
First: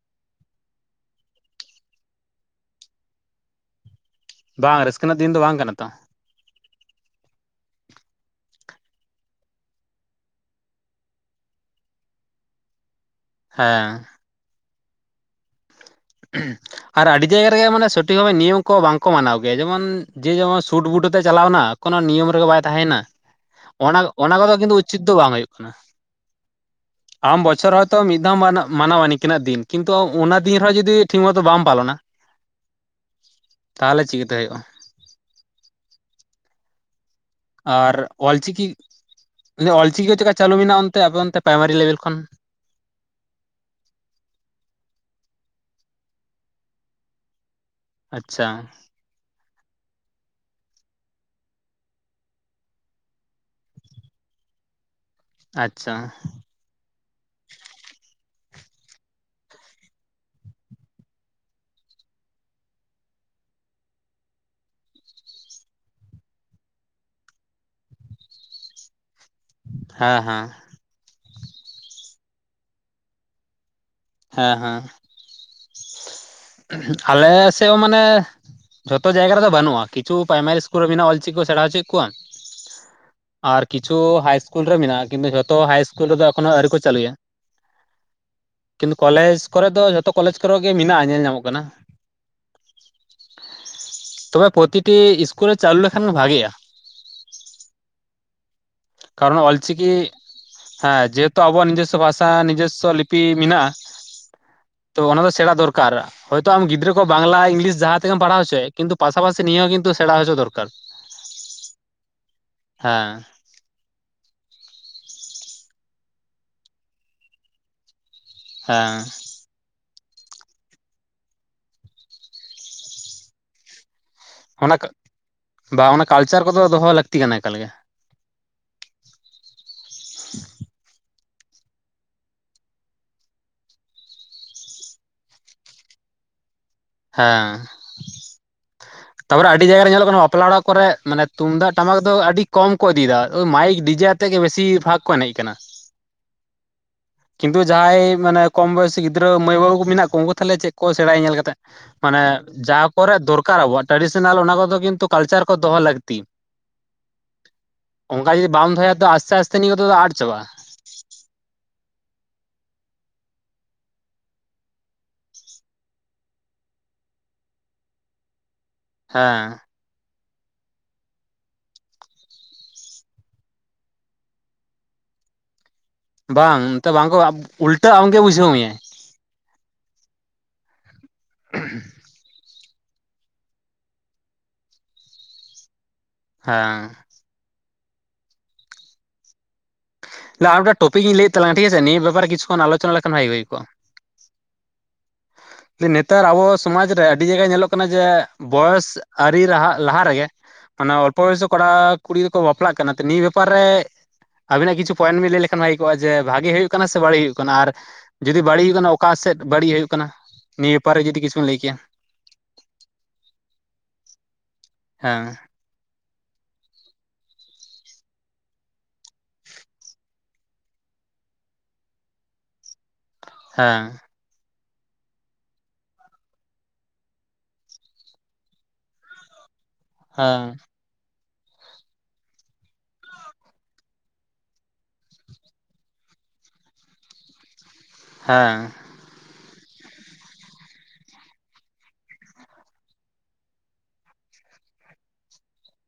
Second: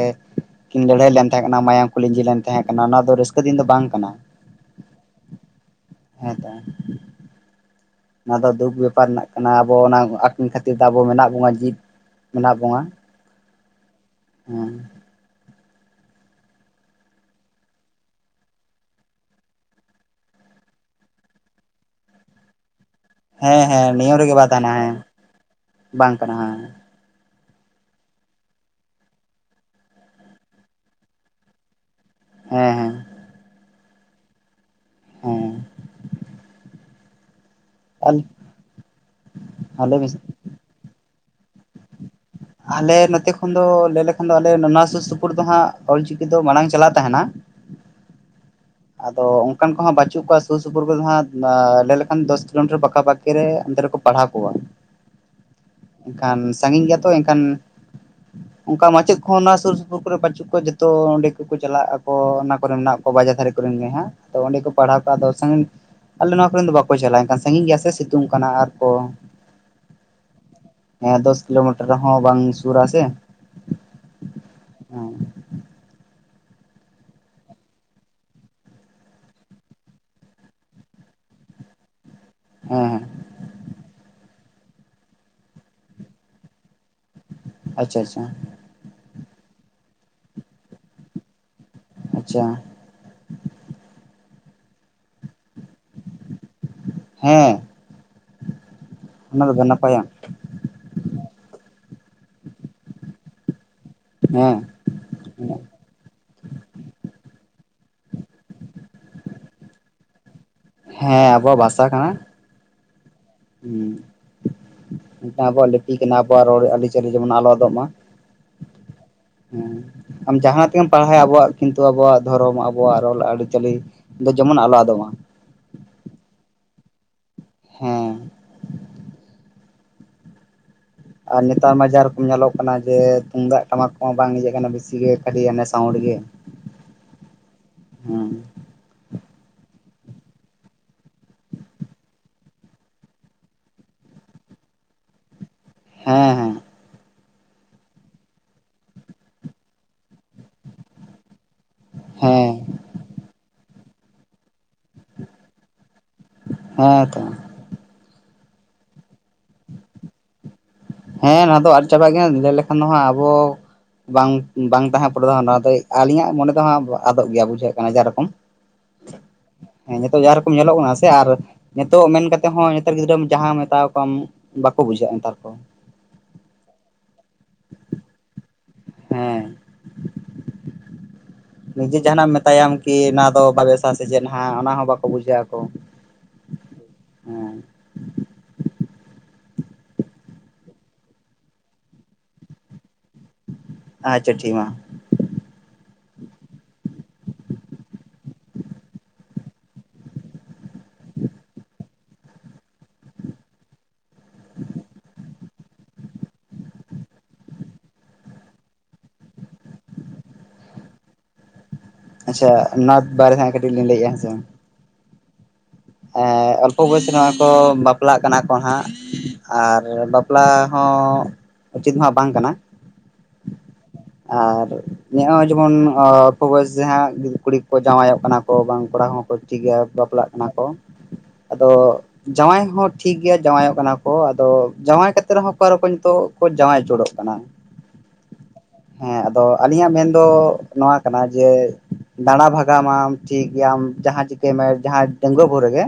Speaker 2: ᱠᱤᱱ ᱞᱟᱹᱲᱦᱟᱹᱭ ᱞᱮᱱ ᱛᱟᱦᱮᱸ ᱠᱟᱱᱟ ᱢᱟᱭᱟᱢ ᱠᱚ ᱞᱤᱸᱡᱤ ᱞᱮᱱ ᱛᱟᱦᱮᱸ ᱠᱟᱱᱟ ᱱᱚᱣᱟ ᱫᱚ ᱨᱟᱹᱥᱠᱟᱹ ᱫᱤᱱ ᱫᱚ ᱵᱟᱝ ᱠᱟᱱᱟ
Speaker 1: ᱵᱟᱝ ᱨᱟᱹᱥᱠᱟᱹ ᱨᱮᱱᱟᱜ ᱫᱤᱱ ᱫᱚ ᱵᱟᱝ ᱠᱟᱱᱟ ᱛᱚ
Speaker 2: ᱦᱮᱸ ᱛᱚ ᱚᱱᱟ ᱫᱚ ᱫᱩᱠ ᱵᱮᱯᱟᱨ ᱨᱮᱱᱟ ᱠᱟᱱᱟ ᱟᱵᱚ ᱚᱱᱟ ᱟᱠᱤᱱ ᱠᱷᱟᱹᱛᱤᱨ ᱛᱮ ᱟᱵᱚ ᱢᱮᱱᱟᱜ ᱵᱚᱱᱟ ᱡᱤᱭᱮᱫ ᱢᱮᱱᱟᱜ ᱵᱚᱱᱟ
Speaker 1: ᱦᱮᱸ
Speaker 2: ᱦ [inaudible]
Speaker 1: ᱟᱨ ᱟᱹᱰᱤ ᱡᱟᱭᱜᱟ ᱨᱮᱜᱮ ᱢᱟᱱᱮ ᱥᱚᱴᱷᱤᱠ ᱱᱤᱭᱚᱢ ᱠᱚ ᱵᱟᱝᱠᱚ ᱢᱟᱱᱟᱣ ᱜᱮᱭᱟ ᱡᱮᱢᱚᱱ ᱡᱮ ᱡᱮᱢᱚᱱ ᱥᱩᱴᱵᱩᱴ ᱛᱮ ᱪᱟᱞᱟᱣᱱᱟ ᱠᱳᱚᱱᱳ ᱱᱤᱭᱚᱢ ᱨᱮᱜᱮ ᱵᱟᱭ ᱛᱟᱦᱮᱸᱱᱟ
Speaker 2: ᱦᱮᱸ ᱦᱮᱸ
Speaker 1: ᱚᱱᱟ
Speaker 2: ᱱᱤᱭᱚᱢ
Speaker 1: ᱚᱱᱟ
Speaker 2: ᱨᱮᱜᱮ ᱵᱟᱭ
Speaker 1: ᱠᱚᱫᱚ
Speaker 2: ᱛᱟᱦᱮᱱᱟ
Speaker 1: ᱠᱤᱱᱛᱩ
Speaker 2: ᱦᱮᱸ
Speaker 1: ᱩᱪᱤᱛ ᱫᱚ ᱵᱟᱝ ᱦᱩᱭᱩᱜ ᱠᱟᱱᱟ
Speaker 2: ᱵᱟᱝ ᱠᱟᱱᱟ ᱦᱮᱸ
Speaker 1: ᱟᱢ ᱵᱚᱪᱷᱚᱨ ᱦᱚᱭᱛᱚ ᱢᱤᱫ ᱫᱷᱟᱣ ᱢᱟᱱᱟᱣᱟ ᱱᱤᱠᱤᱱᱟᱜ ᱫᱤᱱ ᱠᱤᱱᱛᱩ ᱚᱱᱟ ᱫᱤᱱ ᱨᱮᱦᱚᱸ ᱡᱩᱫᱤ ᱡᱩᱫᱤ [unintelligible] ᱴᱷᱤᱠ ᱢᱚᱛᱚ ᱵᱟᱢ ᱯᱟᱞᱚᱱᱟ
Speaker 2: ᱦᱮᱸ ᱦᱮᱸ
Speaker 1: ᱛᱟᱦᱚᱞᱮ ᱪᱤᱠᱟᱹᱛᱮ ᱦᱩᱭᱩᱜᱼᱟ
Speaker 2: ᱦᱮᱸ
Speaker 1: ᱟᱨ ᱚᱞ ᱪᱤᱠᱤ
Speaker 2: ᱟᱞᱮ
Speaker 1: ᱚᱞᱪᱤᱠᱤ ᱪᱠᱟ ᱪᱟᱹᱞᱩ ᱢᱮᱱᱟᱜᱼᱟ ᱚᱱᱛᱮ ᱟᱵᱤᱱ ᱚᱱᱛᱮ ᱯᱨᱟᱭᱢᱟᱨᱤ ᱞᱮᱵᱮᱞ ᱠᱷᱚᱱ
Speaker 2: ᱟᱞᱮ ᱱᱚᱛᱮ ᱠᱷᱚᱱ ᱫᱚ ᱞᱟᱹᱭ ᱞᱮᱠᱷᱟᱱ ᱫᱚ ᱟᱞᱮ ᱱᱚᱣᱟ ᱥᱩᱨ ᱼ ᱥᱩᱯᱩᱨ ᱫᱚ ᱦᱟᱸᱜ ᱚᱞᱪᱤᱠᱤ ᱫᱚ ᱢᱟᱲᱟᱝ ᱪᱟᱞᱟᱜ ᱛᱟᱦᱮᱸᱱᱟ
Speaker 1: ᱟᱪᱪᱷᱟ
Speaker 2: ᱟᱫᱚ ᱚᱱᱠᱟᱱ ᱠᱚᱦᱚᱸ ᱵᱪᱩᱜ ᱠᱚᱣᱟ ᱥᱩᱨ ᱼ ᱥᱩᱯᱩᱨ ᱨᱮ ᱦᱟᱸᱜ ᱞᱟᱹᱭ ᱞᱮᱠᱷᱟᱱ ᱫᱚᱥ ᱠᱤᱞᱳᱢᱤᱴᱟᱨ ᱯᱟᱠᱟ ᱯᱟᱠᱤ ᱨᱮ ᱚᱱᱛᱮ ᱨᱮᱠᱚ ᱯᱟᱲᱦᱟᱣ ᱠᱚᱣᱟ
Speaker 1: ᱟᱪᱪᱷᱟ
Speaker 2: ᱮᱱᱠᱷᱟᱱ ᱥᱟᱺᱜᱤᱧ ᱜᱮᱭᱟ ᱛᱚ ᱮᱱᱠᱷᱟᱱ ᱚᱱᱠᱟ ᱢᱟᱪᱮᱫ ᱠᱚᱦᱚᱸ ᱱᱚᱣᱟ ᱥᱩᱨᱼᱥᱩᱯᱩᱨ ᱠᱚᱨᱮ ᱵᱟᱪᱩᱜ ᱠᱚᱣᱟ ᱡᱚᱛᱚ ᱚᱸᱰᱮ ᱠᱚᱠᱚ ᱪᱟᱞᱟᱜ ᱟᱠᱚ ᱚᱱᱟ ᱠᱚᱨᱮ ᱢᱮᱱᱟᱜ ᱠᱚᱣᱟ ᱵᱟᱡᱟᱨ ᱫᱷᱟᱨᱮ ᱠᱚ ᱨᱮᱱ ᱜᱮ ᱦᱟᱸᱜ ᱟᱫᱚ ᱚᱸᱰᱮ ᱠᱚ ᱯᱟᱲᱦᱟᱣ ᱠᱚᱣᱟ ᱥᱟᱺᱜᱤᱧ ᱟᱞᱮ ᱱᱚᱣᱟ ᱠᱚᱨᱮᱱ ᱫᱚ ᱵᱟᱠᱚ ᱪᱟᱞᱟᱜᱼᱟ ᱮᱱᱠᱷᱟᱱ ᱥᱟᱺᱜᱤᱧ ᱜᱮᱭᱟ ᱥᱮ ᱥᱤᱛᱩᱝ ᱠᱟᱱᱟ ᱟᱨ ᱠᱚ
Speaker 1: ᱦᱮᱸ ᱦᱮᱸ
Speaker 2: ᱫᱚᱥ ᱠᱤᱞᱳᱢᱤᱴᱟᱨ ᱨᱮ ᱦᱚᱸ ᱵᱟᱝ ᱥᱩᱨᱥᱮ
Speaker 1: ᱦᱮᱸ ᱦᱮᱸ ᱟᱞᱮ ᱥᱮᱫ ᱦᱚᱸ ᱢᱟᱱᱮ ᱡᱷᱚᱛᱚ ᱡᱟᱭᱜᱟ ᱨᱮᱫᱚ ᱵᱟᱹᱱᱩᱜᱼᱟ ᱠᱪᱷᱩ ᱯᱨᱟᱭᱢᱟᱨᱤᱥᱠᱩᱞ ᱨᱮ ᱢᱮᱱᱟᱜ ᱚᱞᱪᱤᱠ ᱠᱚ ᱥᱮᱬᱟ ᱦᱚᱪᱚᱭᱮᱫ ᱠᱚᱣᱟ
Speaker 2: ᱦᱮᱸ
Speaker 1: ᱟᱨ ᱠᱤᱪᱷᱩ ᱦᱟᱭ ᱤᱥᱠᱩᱞ ᱨᱮ ᱢᱮᱱᱟᱜᱼᱟ ᱠᱤᱱᱛᱩ ᱡᱷᱚᱛᱚ ᱦᱟᱭ ᱤᱥᱠᱩᱞ ᱨᱮᱫᱚ ᱮᱠᱷᱳᱱᱳ ᱟᱹᱨᱤ ᱠᱚ ᱪᱟᱹᱞᱩᱭᱟ
Speaker 2: ᱟᱪᱪᱷᱟ ᱟᱪᱪᱷᱟ
Speaker 1: ᱠᱤᱱᱛᱩ ᱠᱚᱞᱮᱡᱽ ᱠᱚᱨᱮ ᱫᱚ ᱡᱚᱛᱚ ᱠᱚᱞᱮᱡᱽ ᱠᱚᱨᱮ ᱜᱮ ᱢᱮᱱᱟᱜᱼᱟ ᱧᱮᱞ ᱧᱟᱢᱚᱜ ᱠᱟᱱᱟ
Speaker 2: ᱟᱪᱪᱷᱟ
Speaker 1: ᱛᱚᱵᱮ ᱯᱨᱚᱛᱴᱤ ᱤᱥᱠᱩᱞᱮ ᱪᱟᱞᱩ ᱞᱮᱠᱷᱟᱱ ᱵᱷᱟᱜᱤᱼᱟ᱾
Speaker 2: ᱦᱮᱸ
Speaker 1: ᱠᱟᱨᱚᱱ
Speaker 2: ᱚᱱᱟ
Speaker 1: ᱚᱞ
Speaker 2: ᱫᱚ
Speaker 1: ᱪᱤᱠᱤ
Speaker 2: ᱱᱟᱯᱟᱭᱟ
Speaker 1: ᱦᱮᱸ ᱡᱮᱦᱮᱛᱩ ᱟᱵᱚᱣᱟᱜ ᱱᱤᱡᱮᱥ ᱵᱷᱟᱥᱟ ᱱᱤᱡᱚᱥᱥᱚ ᱞᱤᱯᱤ ᱢᱮᱱᱟᱜᱼᱟ
Speaker 2: ᱦᱮᱸ
Speaker 1: ᱛᱚ ᱚᱱᱟ ᱫᱚ ᱥᱮᱬᱟ ᱫᱚᱨᱠᱟᱨᱟ᱾ ᱦᱚᱭᱛᱳ ᱟᱢ ᱜᱤᱫᱽᱨᱟᱹ ᱵᱟᱝᱞᱟ ᱤᱝᱞᱤᱥ ᱡᱟᱦᱟᱸ ᱛᱮᱜᱮᱢᱟ ᱯᱟᱲᱟᱣ ᱦᱚᱪᱚᱭ ᱠᱤᱱᱛᱩ ᱯᱟᱥᱟᱥᱤ ᱱᱤᱭᱟᱹ ᱦᱚᱸ ᱠᱤᱱᱛᱩ ᱥᱮᱬᱟ ᱦᱚᱪᱩ ᱫᱚᱨᱠᱟᱨ
Speaker 2: ᱦᱮᱸ ᱟᱵᱚᱣᱟᱜ ᱵᱷᱟᱥᱟ ᱠᱟᱱᱟ᱾
Speaker 1: ᱦᱮᱸ
Speaker 2: ᱦᱮᱸ ᱢᱤᱫᱴᱟᱝ ᱟᱵᱚᱣᱟᱜ ᱞᱤᱯᱤ ᱠᱟᱱᱟ ᱟᱵᱚᱣᱟᱜ ᱨᱚᱲ ᱟᱹᱨᱤᱪᱟᱹᱞᱤ ᱡᱮᱢᱚᱱ ᱟᱞᱫᱚᱜ ᱢᱟ᱾
Speaker 1: ᱦᱮᱸ
Speaker 2: ᱦᱮᱸ ᱟᱢ ᱡᱟᱦᱟᱸ ᱛᱮᱜᱮᱢ ᱯᱟᱲᱦᱟ ᱟᱵᱚᱣᱟᱜ ᱠᱤᱱᱛᱩ ᱟᱵᱚᱣᱟᱜ ᱫᱷᱚᱨᱚᱢ ᱟᱵᱚᱣᱟᱜ ᱨᱚᱲ ᱟᱹᱨᱤᱪᱟᱹᱞᱤ ᱫᱚ ᱡᱮᱢᱚᱱ ᱟᱞᱚ
Speaker 1: ᱚᱱᱟ
Speaker 2: ᱟᱫᱚᱜ ᱢᱟ
Speaker 1: ᱵᱟ ᱚᱱᱟ ᱠᱟᱞᱪᱟᱨ ᱠᱚᱫᱚ ᱫᱚᱦᱚ ᱞᱟᱹᱠᱛᱤ ᱠᱟᱱᱟ ᱮᱠᱟ ᱜᱮ᱾
Speaker 2: ᱦᱮᱸ ᱟᱨ ᱱᱮᱛᱟᱨ ᱢᱟ ᱡᱟ ᱨᱚᱠᱚᱢ ᱧᱮᱞᱚᱜ ᱠᱟᱱᱟ ᱡᱮ ᱛᱩᱢᱫᱟᱜ ᱴᱟᱢᱟᱠ ᱠᱚᱦᱚᱸ ᱵᱟᱝ ᱤᱭᱟᱹᱜ ᱠᱟᱱᱟ ᱵᱮᱥᱤᱜᱮ ᱠᱷᱟᱹᱞᱤ ᱥᱟᱩᱱᱰ ᱜᱮ
Speaker 1: ᱦᱮᱸ
Speaker 2: ᱦᱮᱸ
Speaker 1: ᱛᱟᱯᱚᱨᱮ ᱟᱹᱰᱤ ᱡᱟᱭᱜᱟ ᱨᱮ ᱧᱮᱞᱚᱜ ᱠᱟᱱᱟ ᱵᱟᱯᱞᱟ ᱚᱲᱟᱜ ᱠᱚᱨᱮ ᱢᱟᱱᱮ ᱛᱩᱢᱫᱟᱜ ᱴᱟᱢᱟᱠ ᱫᱚ ᱟᱹᱰᱤ ᱠᱚᱢ ᱠᱚ ᱤᱫᱤᱭ ᱫᱟ ᱢᱟᱭᱤᱠ ᱰᱤᱡᱮ ᱟᱛᱮᱮᱫ ᱜᱮ ᱵᱮᱥᱤᱨ ᱵᱷᱟᱜᱽ ᱠᱚ ᱮᱱᱮᱡ ᱠᱟᱱᱟ
Speaker 2: ᱦᱮᱸ ᱦᱮᱸ
Speaker 1: ᱠᱤᱱᱛᱩ ᱡᱟᱦᱟᱸᱭ ᱢᱟᱱᱮ ᱠᱚᱢ ᱵᱚᱭᱚᱥᱤ ᱜᱤᱫᱽᱨᱟᱹ ᱢᱟᱹᱭ ᱵᱟᱹᱵᱩ ᱠᱚ ᱢᱮᱱᱟᱜ ᱠᱚᱣᱟ ᱩᱱᱠᱩ ᱛᱟᱦᱚᱞᱮ ᱪᱮᱫ ᱠᱚ ᱥᱮᱬᱟᱭᱟ ᱧᱮᱞ ᱠᱟᱛᱮ᱾ ᱢᱟᱱᱮ
Speaker 2: ᱦᱮᱸ
Speaker 1: ᱡᱟᱦᱟᱸ ᱠᱚᱨᱮ ᱫᱚᱨᱠᱟᱨ ᱟᱵᱚᱣᱟᱜ ᱴᱨᱟᱰᱤᱥᱚᱱᱟᱞ ᱚᱱᱟ ᱠᱚᱫᱚ ᱠᱤᱱᱛᱩ ᱠᱟᱞᱪᱟᱨ ᱠᱚ ᱫᱚᱦᱚ ᱞᱟᱹᱠᱛᱤ
Speaker 2: ᱦᱮᱸ ᱛᱚ
Speaker 1: ᱚᱱᱠᱟ ᱡᱩᱫᱤ ᱵᱟᱢ ᱫᱚᱦᱚᱭᱟ ᱛᱚ ᱟᱥᱛᱮ ᱟᱥᱛᱮ ᱱᱤᱭᱟᱹ ᱫᱚ ᱟᱫ ᱪᱟᱵᱟᱜ-ᱟ᱾
Speaker 2: ᱦᱮᱸ ᱚᱱᱟ ᱫᱚ ᱟᱫ ᱪᱟᱵᱟᱜ ᱜᱮᱭᱟ ᱞᱟᱹᱭ ᱞᱮᱠᱷᱟᱱ ᱟᱵᱚ ᱵᱟᱝ ᱵᱟᱝ ᱛᱟᱦᱮᱸ ᱯᱩᱨᱟ ᱟᱜ ᱱᱚᱣᱟ ᱫᱚ ᱟᱹᱞᱤᱧᱟᱜ ᱢᱚᱱᱮ ᱫᱚ ᱦᱟᱸᱜ ᱟᱫᱚᱜ ᱜᱮᱭᱟ ᱵᱩᱡᱷᱟᱹᱜ ᱠᱟᱱᱟ ᱡᱮᱨᱚᱠᱚᱢ
Speaker 1: ᱦᱮᱸ
Speaker 2: ᱱᱤᱛᱚᱜ ᱡᱟᱦᱟᱸ ᱨᱚᱠᱚᱢ ᱧᱮᱞᱚᱜ ᱠᱟᱱᱟ ᱥᱮ ᱟᱨ ᱱᱤᱛᱚᱜ ᱢᱮᱱ ᱠᱟᱛᱮ ᱦᱚᱸ ᱱᱮᱛᱟᱨ ᱜᱤᱫᱽᱨᱟᱹᱢ ᱡᱟᱦᱟᱸ ᱢᱮᱛᱟᱟᱣ ᱠᱚᱣᱟᱢ ᱵᱟᱠᱚ ᱵᱩᱡᱷᱟᱹᱣᱟ᱾ [inaudible]
Speaker 1: ᱵᱟᱝ ᱱᱚᱛᱮ ᱵᱟᱝᱠᱚ ᱩᱞᱴᱟᱹ ᱟᱢᱜᱮ ᱵᱩᱡᱷᱟᱹᱣ ᱢᱮᱭᱟᱭ
Speaker 2: ᱦᱮ ᱱᱤᱡᱮ ᱡᱟᱦᱟᱱᱟᱜ ᱢᱮᱛ ᱛᱟᱭᱚᱢ ᱠᱤ ᱚᱱᱟ ᱫᱚ ᱵᱟᱞᱥᱟ ᱥᱮ ᱪᱮᱫ ᱦᱟᱜ ᱚᱱᱟ ᱦᱚᱸ ᱵᱟᱠᱚ ᱵᱩᱡᱷᱟᱹᱜ ᱟᱠᱚ
Speaker 1: ᱦᱮᱸ
Speaker 2: ᱦᱮᱸ
Speaker 1: ᱟᱨ ᱢᱤᱫᱴ ᱴᱚᱯᱤᱠ ᱤᱧ ᱞᱟᱹᱭ ᱛᱟᱝ ᱟᱜ ᱴᱷᱤᱠ ᱟᱪᱮ ᱱᱤᱭᱟᱹ ᱵᱮᱯᱟᱨ ᱨᱮ ᱠᱤᱪᱷᱩ ᱠᱷᱚᱱ ᱟᱞᱚᱪᱱᱟ ᱞᱮᱠᱷᱟᱱ ᱵᱷᱟᱜᱮ ᱦᱩᱭ ᱠᱚᱼᱟ᱾
Speaker 2: ᱟᱪᱷᱟ ᱴᱷᱤᱠ ᱢᱟ
Speaker 1: ᱱᱮᱛᱟᱨ ᱟᱵᱚ ᱥᱚᱢᱟᱡᱽ ᱨᱮ ᱟᱹᱰᱤ ᱡᱟᱭᱜᱟ ᱧᱮᱞᱚᱜ ᱠᱟᱱᱟ ᱡᱮ ᱵᱚᱭᱚᱥ ᱟᱹᱨᱤ ᱞᱟᱦᱟ ᱞᱟᱦᱟ ᱨᱮᱜᱮ ᱢᱟᱱᱮ ᱚᱞᱯᱚ ᱵᱚᱭᱚᱥ ᱠᱷᱚᱱ ᱟᱜ ᱠᱩᱲᱤ ᱜᱤᱫᱽᱨᱟᱹᱠᱚ ᱵᱟᱯᱞᱟᱜ ᱠᱟᱱᱟ ᱛᱚ ᱱᱤᱭᱟᱹ ᱵᱮᱯᱟᱨ ᱨᱮ ᱟᱵᱤᱱᱟᱜ ᱠᱤᱪᱷᱩ ᱯᱚᱭᱮᱱᱴ ᱵᱤᱱ ᱞᱟᱹᱭ ᱞᱮᱠᱷᱱ ᱦᱩᱭ ᱠᱚᱜᱼᱟ ᱡᱮ ᱵᱷᱟᱜᱮ ᱦᱩᱭᱩᱜ ᱠᱟᱱᱟ ᱥᱮ ᱵᱟᱹᱲᱤᱡ ᱦᱩᱭᱩᱜ ᱠᱟᱱᱟ ᱟᱨ ᱡᱩᱫᱤ ᱵᱟᱹᱲᱤᱡ ᱦᱩᱭᱩᱜ ᱠᱟᱱᱟ ᱚᱠᱟ ᱥᱮᱫ ᱵᱟᱹᱲᱤᱡ ᱦᱩᱭᱩᱜ ᱠᱟᱱᱟ ᱱᱤᱭᱟᱹ ᱵᱮᱯᱟᱨ ᱨᱮ ᱡᱩᱫᱤ ᱠᱤᱪᱷᱩ ᱞᱟᱹᱭ ᱠᱮᱭᱟ᱾
Speaker 2: ᱟᱪᱪᱷᱟ ᱚᱱᱟ ᱵᱟᱨᱮᱛᱮ ᱠᱟᱹᱴᱤᱡ ᱞᱤᱧ ᱞᱟᱹᱭᱮᱜᱼᱟ ᱦᱮᱸᱥᱮ᱾
Speaker 1: ᱦᱮᱸ
Speaker 2: ᱮ ᱚᱞᱯᱚ ᱵᱚᱭᱚᱥᱮ ᱱᱚᱣᱟᱜ ᱠᱚ ᱵᱟᱯᱞᱟᱜ ᱠᱟᱱᱟ ᱠᱚ ᱦᱟᱸᱜ ᱟᱨ ᱵᱟᱯᱞᱟ ᱦᱚᱸ ᱩᱪᱤᱛ ᱢᱟ ᱵᱟᱝ ᱠᱟᱱᱟ᱾
Speaker 1: ᱦᱮᱸ
Speaker 2: ᱟᱨ ᱱᱚᱜᱚᱭ ᱡᱮᱢᱚᱱ ᱚᱞᱯᱚ ᱵᱚᱭᱚᱥ ᱡᱟᱦᱟ ᱠᱩᱲᱤ ᱠᱚ ᱡᱟᱶᱟᱭ ᱚᱜ ᱠᱟᱱᱟ ᱠᱚ ᱵᱟᱝ ᱠᱚᱲᱟ ᱦᱚᱸ ᱠᱚ ᱴᱷᱤᱠ ᱜᱮ ᱵᱟᱯᱞᱟᱜ
Speaker 1: ᱦᱮᱸ
Speaker 2: ᱠᱟᱱᱟ ᱠᱚ
Speaker 1: [inaudible]
Speaker 2: ᱛᱚ ᱡᱟᱶᱟᱭ ᱦᱚᱸ ᱴᱷᱤᱠ ᱜᱮᱭᱟ ᱡᱟᱶᱟᱭᱚᱜ ᱠᱟᱱᱟ ᱠᱚ ᱟᱫᱚ ᱡᱟᱶᱟᱭ ᱠᱟᱛᱮ ᱨᱮᱦᱚᱸ ᱟᱨᱚ ᱠᱚ ᱱᱤᱛᱚᱜ ᱡᱟᱶᱟᱭ ᱟᱹᱪᱩᱨᱚᱜ ᱠᱟᱱᱟ
Speaker 1: ᱦᱮᱸ
Speaker 2: ᱦᱮᱸ ᱟᱫᱚ ᱟᱹᱞᱤᱧᱟᱜ ᱢᱮᱱ ᱫᱚ ᱱᱚᱣᱟ ᱠᱟᱱᱟ ᱡᱮ ᱫᱟᱬᱟ ᱵᱷᱟᱜᱟᱣᱟᱢ ᱴᱷᱤᱠ ᱜᱮᱟᱢ ᱡᱟᱦᱟᱸᱟᱸ ᱪᱤᱠᱟᱹᱭ ᱢᱮ ᱰᱟᱺᱜᱩᱣ ᱵᱷᱳᱩᱨ ᱨᱮᱜᱮ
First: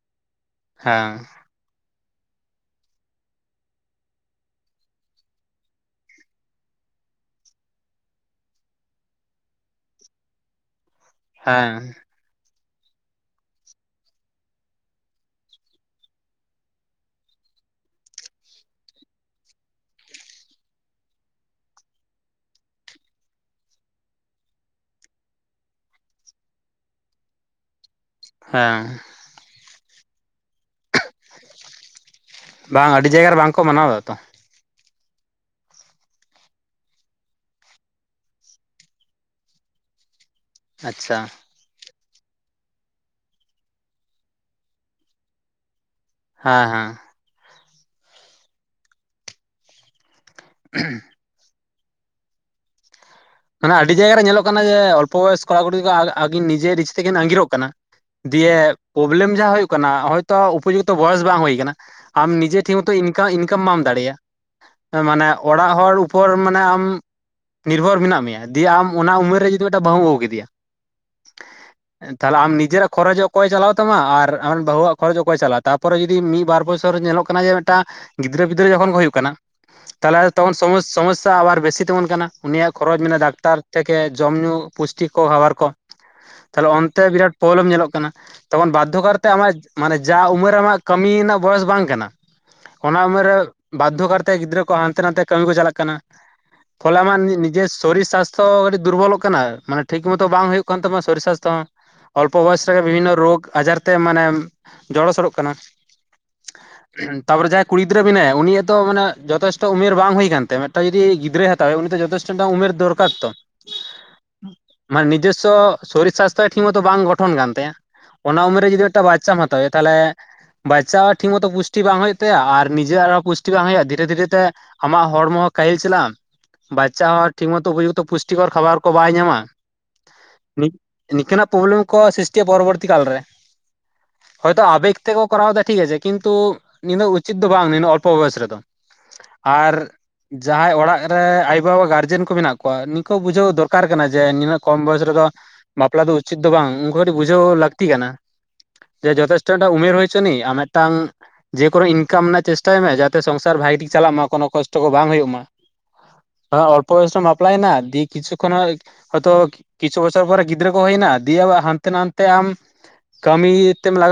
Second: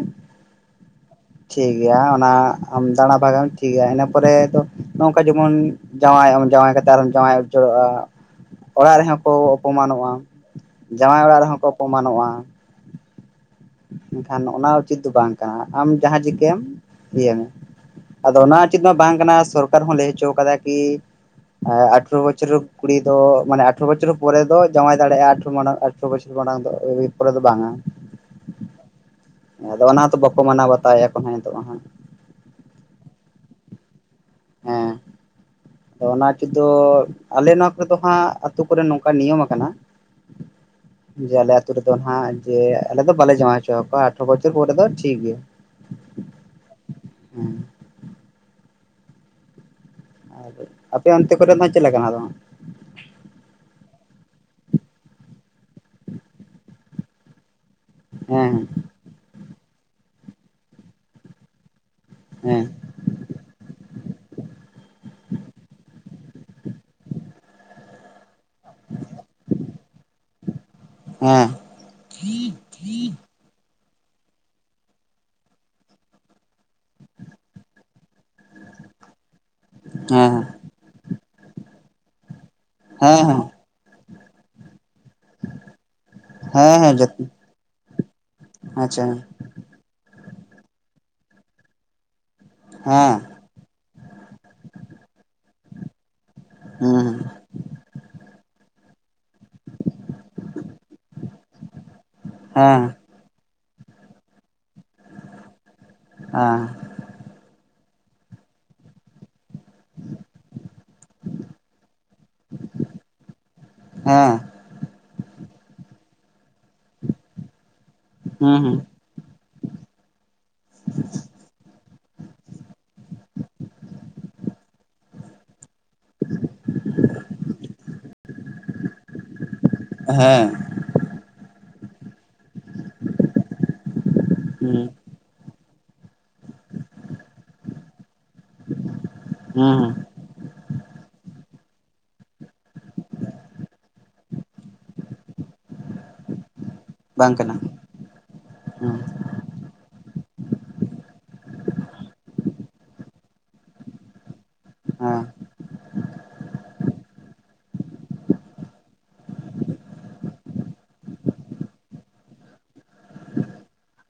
Speaker 1: ᱦᱮᱸ
Speaker 2: ᱴᱷᱤᱠ ᱜᱮᱭᱟ ᱚᱱᱟ ᱟᱢ ᱫᱟᱬᱟ ᱵᱷᱟᱜᱟᱢ ᱴᱷᱤᱠᱭᱟ ᱤᱱᱟᱹ ᱯᱚᱨᱮ ᱫᱚ ᱱᱚᱝᱠᱟ ᱡᱮᱢᱚᱱ ᱡᱟᱶᱟᱭᱚᱢ ᱡᱟᱶᱟᱭ ᱦᱮᱸᱛᱚ ᱡᱟᱶᱟᱭ ᱩᱡᱟᱹᱲᱚᱜᱼᱟ ᱚᱲᱟᱜ ᱨᱮᱦᱚᱸ ᱠᱚ ᱚᱯᱚᱢᱟᱱᱚᱜᱼᱟ᱾ ᱡᱟᱶᱟᱭ ᱚᱲᱟᱜ ᱨᱮᱦᱚᱸ ᱠᱚ
Speaker 1: ᱦᱮᱸ
Speaker 2: ᱚᱯᱚᱢᱟᱱᱚᱜᱼᱟ᱾ ᱠᱷᱟᱱ ᱱᱚ-ᱚᱱᱟ ᱩᱪᱤᱛ ᱫᱚ ᱵᱟᱝ ᱠᱟᱱᱟ ᱟᱢ ᱡᱟᱦᱟᱸ ᱪᱤᱠᱚᱸᱢ ᱤᱭᱚᱸ ᱢᱮ ᱟᱫᱚ ᱚᱱᱟ ᱩᱪᱮᱫ ᱢᱟ ᱵᱟᱝ ᱠᱟᱱᱟ ᱥᱚᱨᱠᱟᱨ ᱦᱚᱸ ᱞᱟᱹᱭ ᱦᱚᱪᱚ ᱠᱟᱫᱟ ᱠᱤ ᱟᱴᱷᱨᱚ ᱵᱚᱪᱷᱚᱨ ᱠᱩᱲᱤ ᱫᱚ ᱢᱟᱱᱮ ᱟᱴᱷᱨᱚ ᱵᱚᱪᱷᱚᱨ ᱯᱚᱨᱮ ᱫᱚ ᱡᱟᱶᱟᱭ ᱫᱟᱲᱮᱭᱟᱜᱼᱟ᱾ ᱟᱴᱷᱨᱚ ᱢᱟᱲᱟᱝ ᱟᱴᱷᱚᱨᱚ ᱵᱚᱪᱷᱚᱨ ᱢᱟᱲᱟᱝ ᱫᱚ ᱟᱶᱨᱤ ᱯᱚᱨ ᱫᱚ ᱵᱟᱝᱼᱟ᱾
Speaker 1: ᱦᱮᱸ
Speaker 2: ᱟᱫᱚ ᱚᱱᱟ ᱦᱚᱸᱛᱚ ᱵᱟᱠᱚ ᱢᱟᱱᱟᱣ ᱵᱟᱛᱟᱣ ᱮᱫᱟ ᱠᱚ ᱦᱟᱸᱜ ᱱᱤᱛᱚᱜ ᱢᱟ ᱦᱟᱸᱜ᱾
Speaker 1: ᱵᱟᱝ ᱟᱹᱰᱤ ᱡᱟᱭᱜᱟ ᱨᱮ ᱵᱟᱝᱠᱚ ᱢᱟᱱᱟᱣᱫᱟ ᱛᱚ᱾
Speaker 2: ᱦᱮᱸ
Speaker 1: [inaudible]
Speaker 2: ᱟᱫᱚ ᱚᱱᱟ ᱪ ᱫᱚ ᱟᱞᱮ ᱱᱚᱣᱟ ᱠᱚᱨᱮ ᱫᱚ ᱦᱟᱸᱜ ᱟᱹᱛᱩ ᱠᱚᱨᱮᱜ ᱱᱚᱝᱠᱟ ᱱᱤᱭᱚᱢ ᱟᱠᱟᱱᱟ
Speaker 1: ᱟᱪᱪᱷᱟ
Speaker 2: ᱡᱮ ᱟᱞᱮ ᱟᱹᱛᱩ ᱨᱮ ᱦᱟᱜ ᱡᱮ ᱟᱞᱮ ᱫᱚ ᱵᱟᱞᱮ ᱡᱚᱢᱟ ᱦᱚᱪᱚᱚᱣᱟ ᱟᱴᱷᱨᱚ ᱵᱚᱪᱷᱚᱨ ᱯᱚᱨᱮ ᱫᱚ ᱴᱷᱤᱠ ᱜᱮᱭᱟ᱾
Speaker 1: ᱦᱮᱸ ᱦᱮᱸ
Speaker 2: ᱦᱮᱸ ᱟᱨ ᱟᱯᱮ ᱚᱱᱛᱮ ᱠᱚᱨᱮ ᱫᱚ ᱦᱜ ᱪᱮᱫᱮ ᱞᱮᱠᱟ ᱫᱚ?
Speaker 1: ᱢᱟᱱᱮ ᱟᱹᱰᱤ ᱡᱟᱭᱜᱜᱟ ᱨᱮ ᱧᱮᱞᱚᱜ ᱠᱟᱱᱟ ᱡᱮ ᱚᱞᱯᱚ ᱵᱚᱭᱚᱥ ᱠᱚᱲᱟ- ᱠᱩᱲᱤ ᱟᱹᱠᱤᱱ ᱱᱤᱡᱮ ᱱᱤᱡᱮ ᱛᱮᱠᱤᱱ ᱟᱸᱜᱤᱨᱚᱜ ᱠᱟᱱᱟ᱾ ᱫᱤᱭᱮ
Speaker 2: ᱦᱮᱸ
Speaker 1: ᱯᱨᱚᱵᱞᱮᱢ ᱡᱟᱦᱟᱸᱳᱜ ᱠᱟᱱᱟ ᱦᱚᱳᱭᱛᱚ ᱩᱯᱚᱡᱩᱠᱛᱚ ᱵᱚᱭᱮᱥ ᱵᱟᱝ ᱦᱩᱭᱩᱜ ᱠᱟᱱᱟ᱾ ᱟᱢ ᱱᱤᱡᱮ
Speaker 2: ᱦᱮᱸ
Speaker 1: ᱴᱷᱤᱠ ᱢᱚᱛᱚ ᱤᱱᱠᱟ ᱤᱱᱠᱟᱢ ᱵᱟᱢ ᱫᱟᱲᱮᱭᱟᱜᱼᱟ᱾ ᱢᱟᱱᱮ ᱚᱲᱟᱜ ᱦᱚᱲ ᱩ ᱯᱚᱨ ᱢᱟᱱᱮ ᱟᱢ ᱱᱤᱨᱵᱷᱚᱨ ᱢᱮᱱᱟᱜ ᱢᱮᱭᱟ ᱫᱤᱭᱮ ᱟᱢ ᱚᱱᱟ ᱩᱢᱮᱨ ᱨᱮ ᱡᱩᱫᱤ ᱢᱤᱫᱴᱟᱜ ᱵᱟᱹᱦᱩᱢ ᱟᱹᱜᱩ ᱠᱮᱫᱮᱭᱟ,
Speaker 2: ᱦᱮᱸ
Speaker 1: ᱛᱟᱦᱞᱮ ᱟᱢ ᱱᱤᱡᱮᱨᱟᱜ ᱠᱷᱚᱨᱚᱪ ᱚᱠᱚᱭ ᱪᱟᱞᱟᱣ ᱛᱟᱢᱟ ᱟᱨ ᱟᱢ ᱵᱟᱹᱩᱣᱟᱜ ᱠᱷᱚᱨᱚᱪ ᱚᱠᱚᱭ ᱪᱟᱞᱟᱜᱼᱟ, ᱛᱟᱯᱚᱨᱮ ᱡᱩᱫᱤ ᱢᱤᱫ ᱵᱟᱨ ᱵᱚᱪᱚᱨ ᱧᱮᱞᱚᱜ ᱠᱟᱱᱟ ᱡᱮ ᱢᱤᱫᱴᱟᱝ ᱜᱤᱫᱽᱨᱟᱹ ᱯᱤᱫᱽᱨᱟᱹ ᱛᱚᱠᱷᱚᱱ ᱜᱮ ᱦᱩᱭᱩᱜ ᱠᱟᱱᱟ᱾ ᱛᱟᱦᱞᱮ
Speaker 2: ᱦᱮᱸ
Speaker 1: ᱛᱚᱠᱷᱚᱱ ᱥᱚᱢᱚᱥᱥᱟ ᱟᱵᱟᱨ ᱵᱮᱥᱤ ᱛᱤᱜᱩᱱ ᱠᱟᱱᱟ ᱩᱱᱤᱭᱟᱜ ᱠᱷᱚᱨᱚᱪ
Speaker 2: ᱦᱮᱸ
Speaker 1: ᱢᱮᱱᱟᱜᱼᱟ
Speaker 2: ᱦᱮᱸ
Speaker 1: ᱰᱟᱠᱛᱟᱨ ᱛᱷᱮᱠᱮ ᱡᱚᱢ ᱧᱩ ᱯᱩᱥᱴᱤ ᱠᱚ ᱵᱮᱵᱟᱨ ᱠᱚ ᱛᱟᱦᱞᱮ
Speaker 2: ᱦᱮᱸ ᱦᱮᱸ
Speaker 1: ᱚᱱᱛᱮ
Speaker 2: ᱡᱚᱛᱚ
Speaker 1: ᱵᱤᱨᱟᱴ ᱯᱨᱚᱵᱞᱮᱢ ᱧᱮᱞᱚᱜ ᱠᱟᱱᱟ ᱛᱚᱠᱷᱚᱱ
Speaker 2: ᱟᱪᱪᱷᱟ
Speaker 1: ᱵᱟᱫᱽᱫᱷᱚᱚᱠᱟᱨ ᱛᱮ ᱟᱢᱟᱜ ᱢᱟᱱᱮ ᱡᱟ ᱩᱢᱮᱨ ᱟᱢᱟᱜ ᱠᱟᱹᱢᱤ ᱨᱮᱱᱟᱜ ᱵᱚᱭᱮᱥ ᱵᱟᱝ ᱠᱟᱱᱟ ᱚᱱᱟ
Speaker 2: ᱦᱮᱸ
Speaker 1: ᱩᱢᱮᱨ ᱨᱮ ᱵᱟᱫᱽᱫᱷᱚᱚᱠᱟᱨᱛᱮ ᱜᱤᱫᱽᱨᱟᱹ ᱠᱚ ᱦᱟᱱᱛᱮ ᱱᱟᱛᱮ ᱠᱟᱹᱢᱤ ᱠᱚ ᱪᱟᱞᱟᱜ ᱠᱟᱱᱟ᱾ ᱯᱷᱚᱞᱮ ᱟᱢᱟᱜ
Speaker 2: ᱦᱩᱸ
Speaker 1: ᱱᱤᱡᱮᱥ ᱥᱚᱨᱤᱨ ᱥᱟᱥᱛᱷᱚ ᱟᱹᱰᱤ ᱫᱩᱨᱵᱚᱞᱚᱜ ᱠᱟᱱᱟ ᱢᱟᱱᱮ ᱴᱷᱤᱠ ᱢᱚᱛᱚ ᱵᱟᱝ ᱦᱩᱭᱩᱜ ᱠᱟᱱ ᱛᱟᱢᱟ ᱥᱚᱨᱤᱨ ᱥᱟᱥᱛᱷᱚ ᱦᱚᱸ ᱚᱞᱯᱚ ᱵᱚᱭᱚᱥ
Speaker 2: ᱦᱮᱸ
Speaker 1: ᱨᱮᱜᱮ ᱵᱤᱵᱷᱤᱱᱱᱚ ᱨᱳᱜᱽ ᱟᱡᱟᱨ ᱛᱮ ᱢᱟᱱᱮ ᱡᱚᱲᱚᱚᱥᱚᱲᱚᱜ ᱠᱟᱱᱟ,
Speaker 2: ᱦᱮᱸ
Speaker 1: ᱛᱟᱯᱚᱨ ᱡᱟᱦᱟᱸᱭ ᱠᱩᱲᱤ ᱜᱤᱫᱽᱨᱟᱹ ᱢᱮᱱᱟᱭᱟ ᱩᱱᱤᱭᱟᱜᱚ ᱢᱟᱱᱮ ᱡᱚᱛᱷᱮᱥᱴᱚ ᱩᱢᱮᱨ ᱵᱟᱝ ᱦᱩᱭ ᱟᱠ ᱠᱟᱱ ᱛᱟᱭᱟ ᱢᱤᱫᱴᱟᱝ ᱡᱚᱫᱤ ᱜᱤᱫᱽᱨᱟᱹᱭᱭ ᱦᱟᱛᱟᱣᱟᱭᱣᱟ ᱩᱱᱤ ᱫᱚ ᱡᱚᱛᱷᱮᱴᱚ ᱫᱚᱨᱠᱟᱨ ᱛᱚ
Speaker 2: ᱦᱮᱸ
Speaker 1: ᱢᱟᱱᱮ ᱱᱤᱡᱮᱥ ᱱᱤᱡᱮᱥᱚ ᱥᱚᱨᱤᱨ ᱥᱟᱥᱛᱷᱚ ᱴᱷᱤᱠ ᱢᱚᱛᱚ ᱵᱟᱝ ᱜᱚᱴᱷᱚᱱ ᱠᱟᱱ ᱛᱟᱭᱟ ᱚᱱᱟ
Speaker 2: ᱦᱩᱸ
Speaker 1: ᱩᱢᱮᱨ ᱨᱮ
Speaker 2: ᱦᱩᱸ
Speaker 1: ᱡᱚᱫᱤ ᱢᱤᱫᱴᱟᱝ ᱵᱟᱪᱟᱢ ᱦᱟᱛᱟᱣᱟ ᱛᱟᱦᱚᱞᱮ ᱵᱟᱪᱪᱟᱣ ᱴᱷᱤᱠ ᱢᱚᱛᱚ ᱯᱩᱥᱴᱤ ᱵᱟᱝ ᱦᱩᱭᱩᱜᱜ ᱛᱟᱭᱟ ᱟᱨ ᱱᱤᱡᱮᱨᱟᱜ ᱦᱚᱸ ᱯᱩᱥᱴᱤ ᱵᱟᱝ ᱦᱩᱭᱩᱜᱼᱟ᱾ ᱫᱷᱤᱨᱮ ᱫᱷᱤᱨᱮ ᱛᱮ ᱟᱢᱟᱜ ᱦᱚᱲᱢᱚ ᱠᱟᱹᱦᱤᱞ ᱪᱟᱞᱟᱜ ᱟᱢ ᱵᱟᱪᱪᱟ ᱦᱚᱸ ᱴᱷᱤᱠ ᱢᱚᱛᱚ ᱩᱯᱚᱡᱩᱠᱛᱚ ᱯᱩᱥᱴᱤᱠᱚᱨ ᱠᱷᱟᱵᱟᱨ ᱠᱚ ᱵᱟᱭ ᱧᱟᱢᱟ᱾
Speaker 2: ᱦᱮᱸ
Speaker 1: ᱱᱤᱝᱠᱟᱱᱟᱜ ᱯᱨᱚᱵᱞᱮᱢ ᱠᱚ ᱯᱚᱨᱚᱵᱚᱨᱛᱤ ᱠᱟᱞ ᱨᱮ ᱦᱚᱳᱭᱛᱚ
Speaker 2: ᱦᱩᱸ
Speaker 1: ᱟᱵᱮᱜ ᱛᱮᱠᱚ ᱠᱚᱨᱟᱣ ᱫᱟ ᱴᱷᱤᱠ ᱟᱪᱷᱮ ᱠᱤᱱᱛᱩ ᱩᱪᱤᱛ ᱫᱚ ᱵᱟᱝ ᱚᱞᱯᱚ ᱵᱚᱭᱮᱥ ᱨᱮᱫᱚ
Speaker 2: ᱦᱩᱸ
Speaker 1: ᱟᱨ
Speaker 2: ᱦᱩᱸ
Speaker 1: ᱡᱟᱦᱟᱸᱭ ᱚᱲᱟᱜ ᱨᱮ ᱟᱭᱳ-ᱵᱟᱵᱟ ᱜᱟᱨᱡᱮᱱ ᱠᱚ ᱢᱮᱱᱟᱜ ᱠᱚᱣᱟ ᱱᱤᱠᱩ ᱵᱩᱡᱷᱟᱹᱣ ᱫᱚᱨᱠᱟᱨ ᱠᱟᱱᱟ ᱡᱮ ᱱᱤᱱᱟᱹᱜ ᱠᱚᱢ ᱵᱚᱭᱮᱥ ᱨᱮᱫᱚ ᱵᱟᱯᱞᱟ ᱫᱚ ᱩᱪᱤᱛ ᱫᱚ ᱵᱟᱝ ᱩᱱᱠᱩ ᱟᱹᱰᱤᱴᱤᱡ
Speaker 2: ᱵᱟᱝ
Speaker 1: ᱵᱩᱡᱷᱟᱹᱣ
Speaker 2: ᱠᱟᱱᱟ
Speaker 1: ᱞᱟᱹᱠᱛᱤ ᱠᱟᱱᱟ
Speaker 2: ᱦᱩᱸ
Speaker 1: ᱡᱮ ᱡᱚᱛᱷᱮᱥᱴᱚᱴᱟᱜ ᱩᱢᱮᱨ ᱦᱚᱪᱚ ᱟᱢ ᱢᱤᱫᱴᱟᱝ ᱡᱮᱠᱚᱱᱳ ᱤᱱᱠᱟᱢ ᱨᱮᱱᱟᱜ ᱪᱮᱥᱴᱟᱭ ᱢᱮ ᱡᱟᱛᱮ ᱥᱚᱝᱥᱟᱨ ᱵᱷᱟᱜᱤ ᱴᱤᱠ ᱪᱟᱞᱟᱜ ᱢᱟ ᱠᱚᱱᱳ ᱠᱚᱥᱴ ᱠᱚᱥᱴᱚ ᱠᱚ ᱵᱟᱝ
Speaker 2: ᱦᱮᱸ
Speaker 1: ᱦᱩᱭᱩᱜ ᱢᱟ᱾ ᱦᱚ ᱚᱞᱚᱯ ᱵᱟᱯᱞᱟᱭᱮᱱᱟ ᱫᱤᱭᱮ ᱠᱤᱪᱷᱩ ᱠᱷᱚ ᱦᱚᱛᱚᱤᱪᱷᱩ ᱵᱚᱪᱷᱚᱨ ᱯᱚᱨ ᱜᱤᱫᱽᱨᱟᱹ ᱠᱚ ᱦᱩᱭᱮᱱᱟ ᱫᱤᱭᱮ ᱟᱵᱚ ᱦᱟᱱᱛᱮ ᱱᱟᱛᱮ ᱟᱢ ᱠᱟᱹᱢᱤ ᱛᱮᱢ ᱞᱟᱜᱟ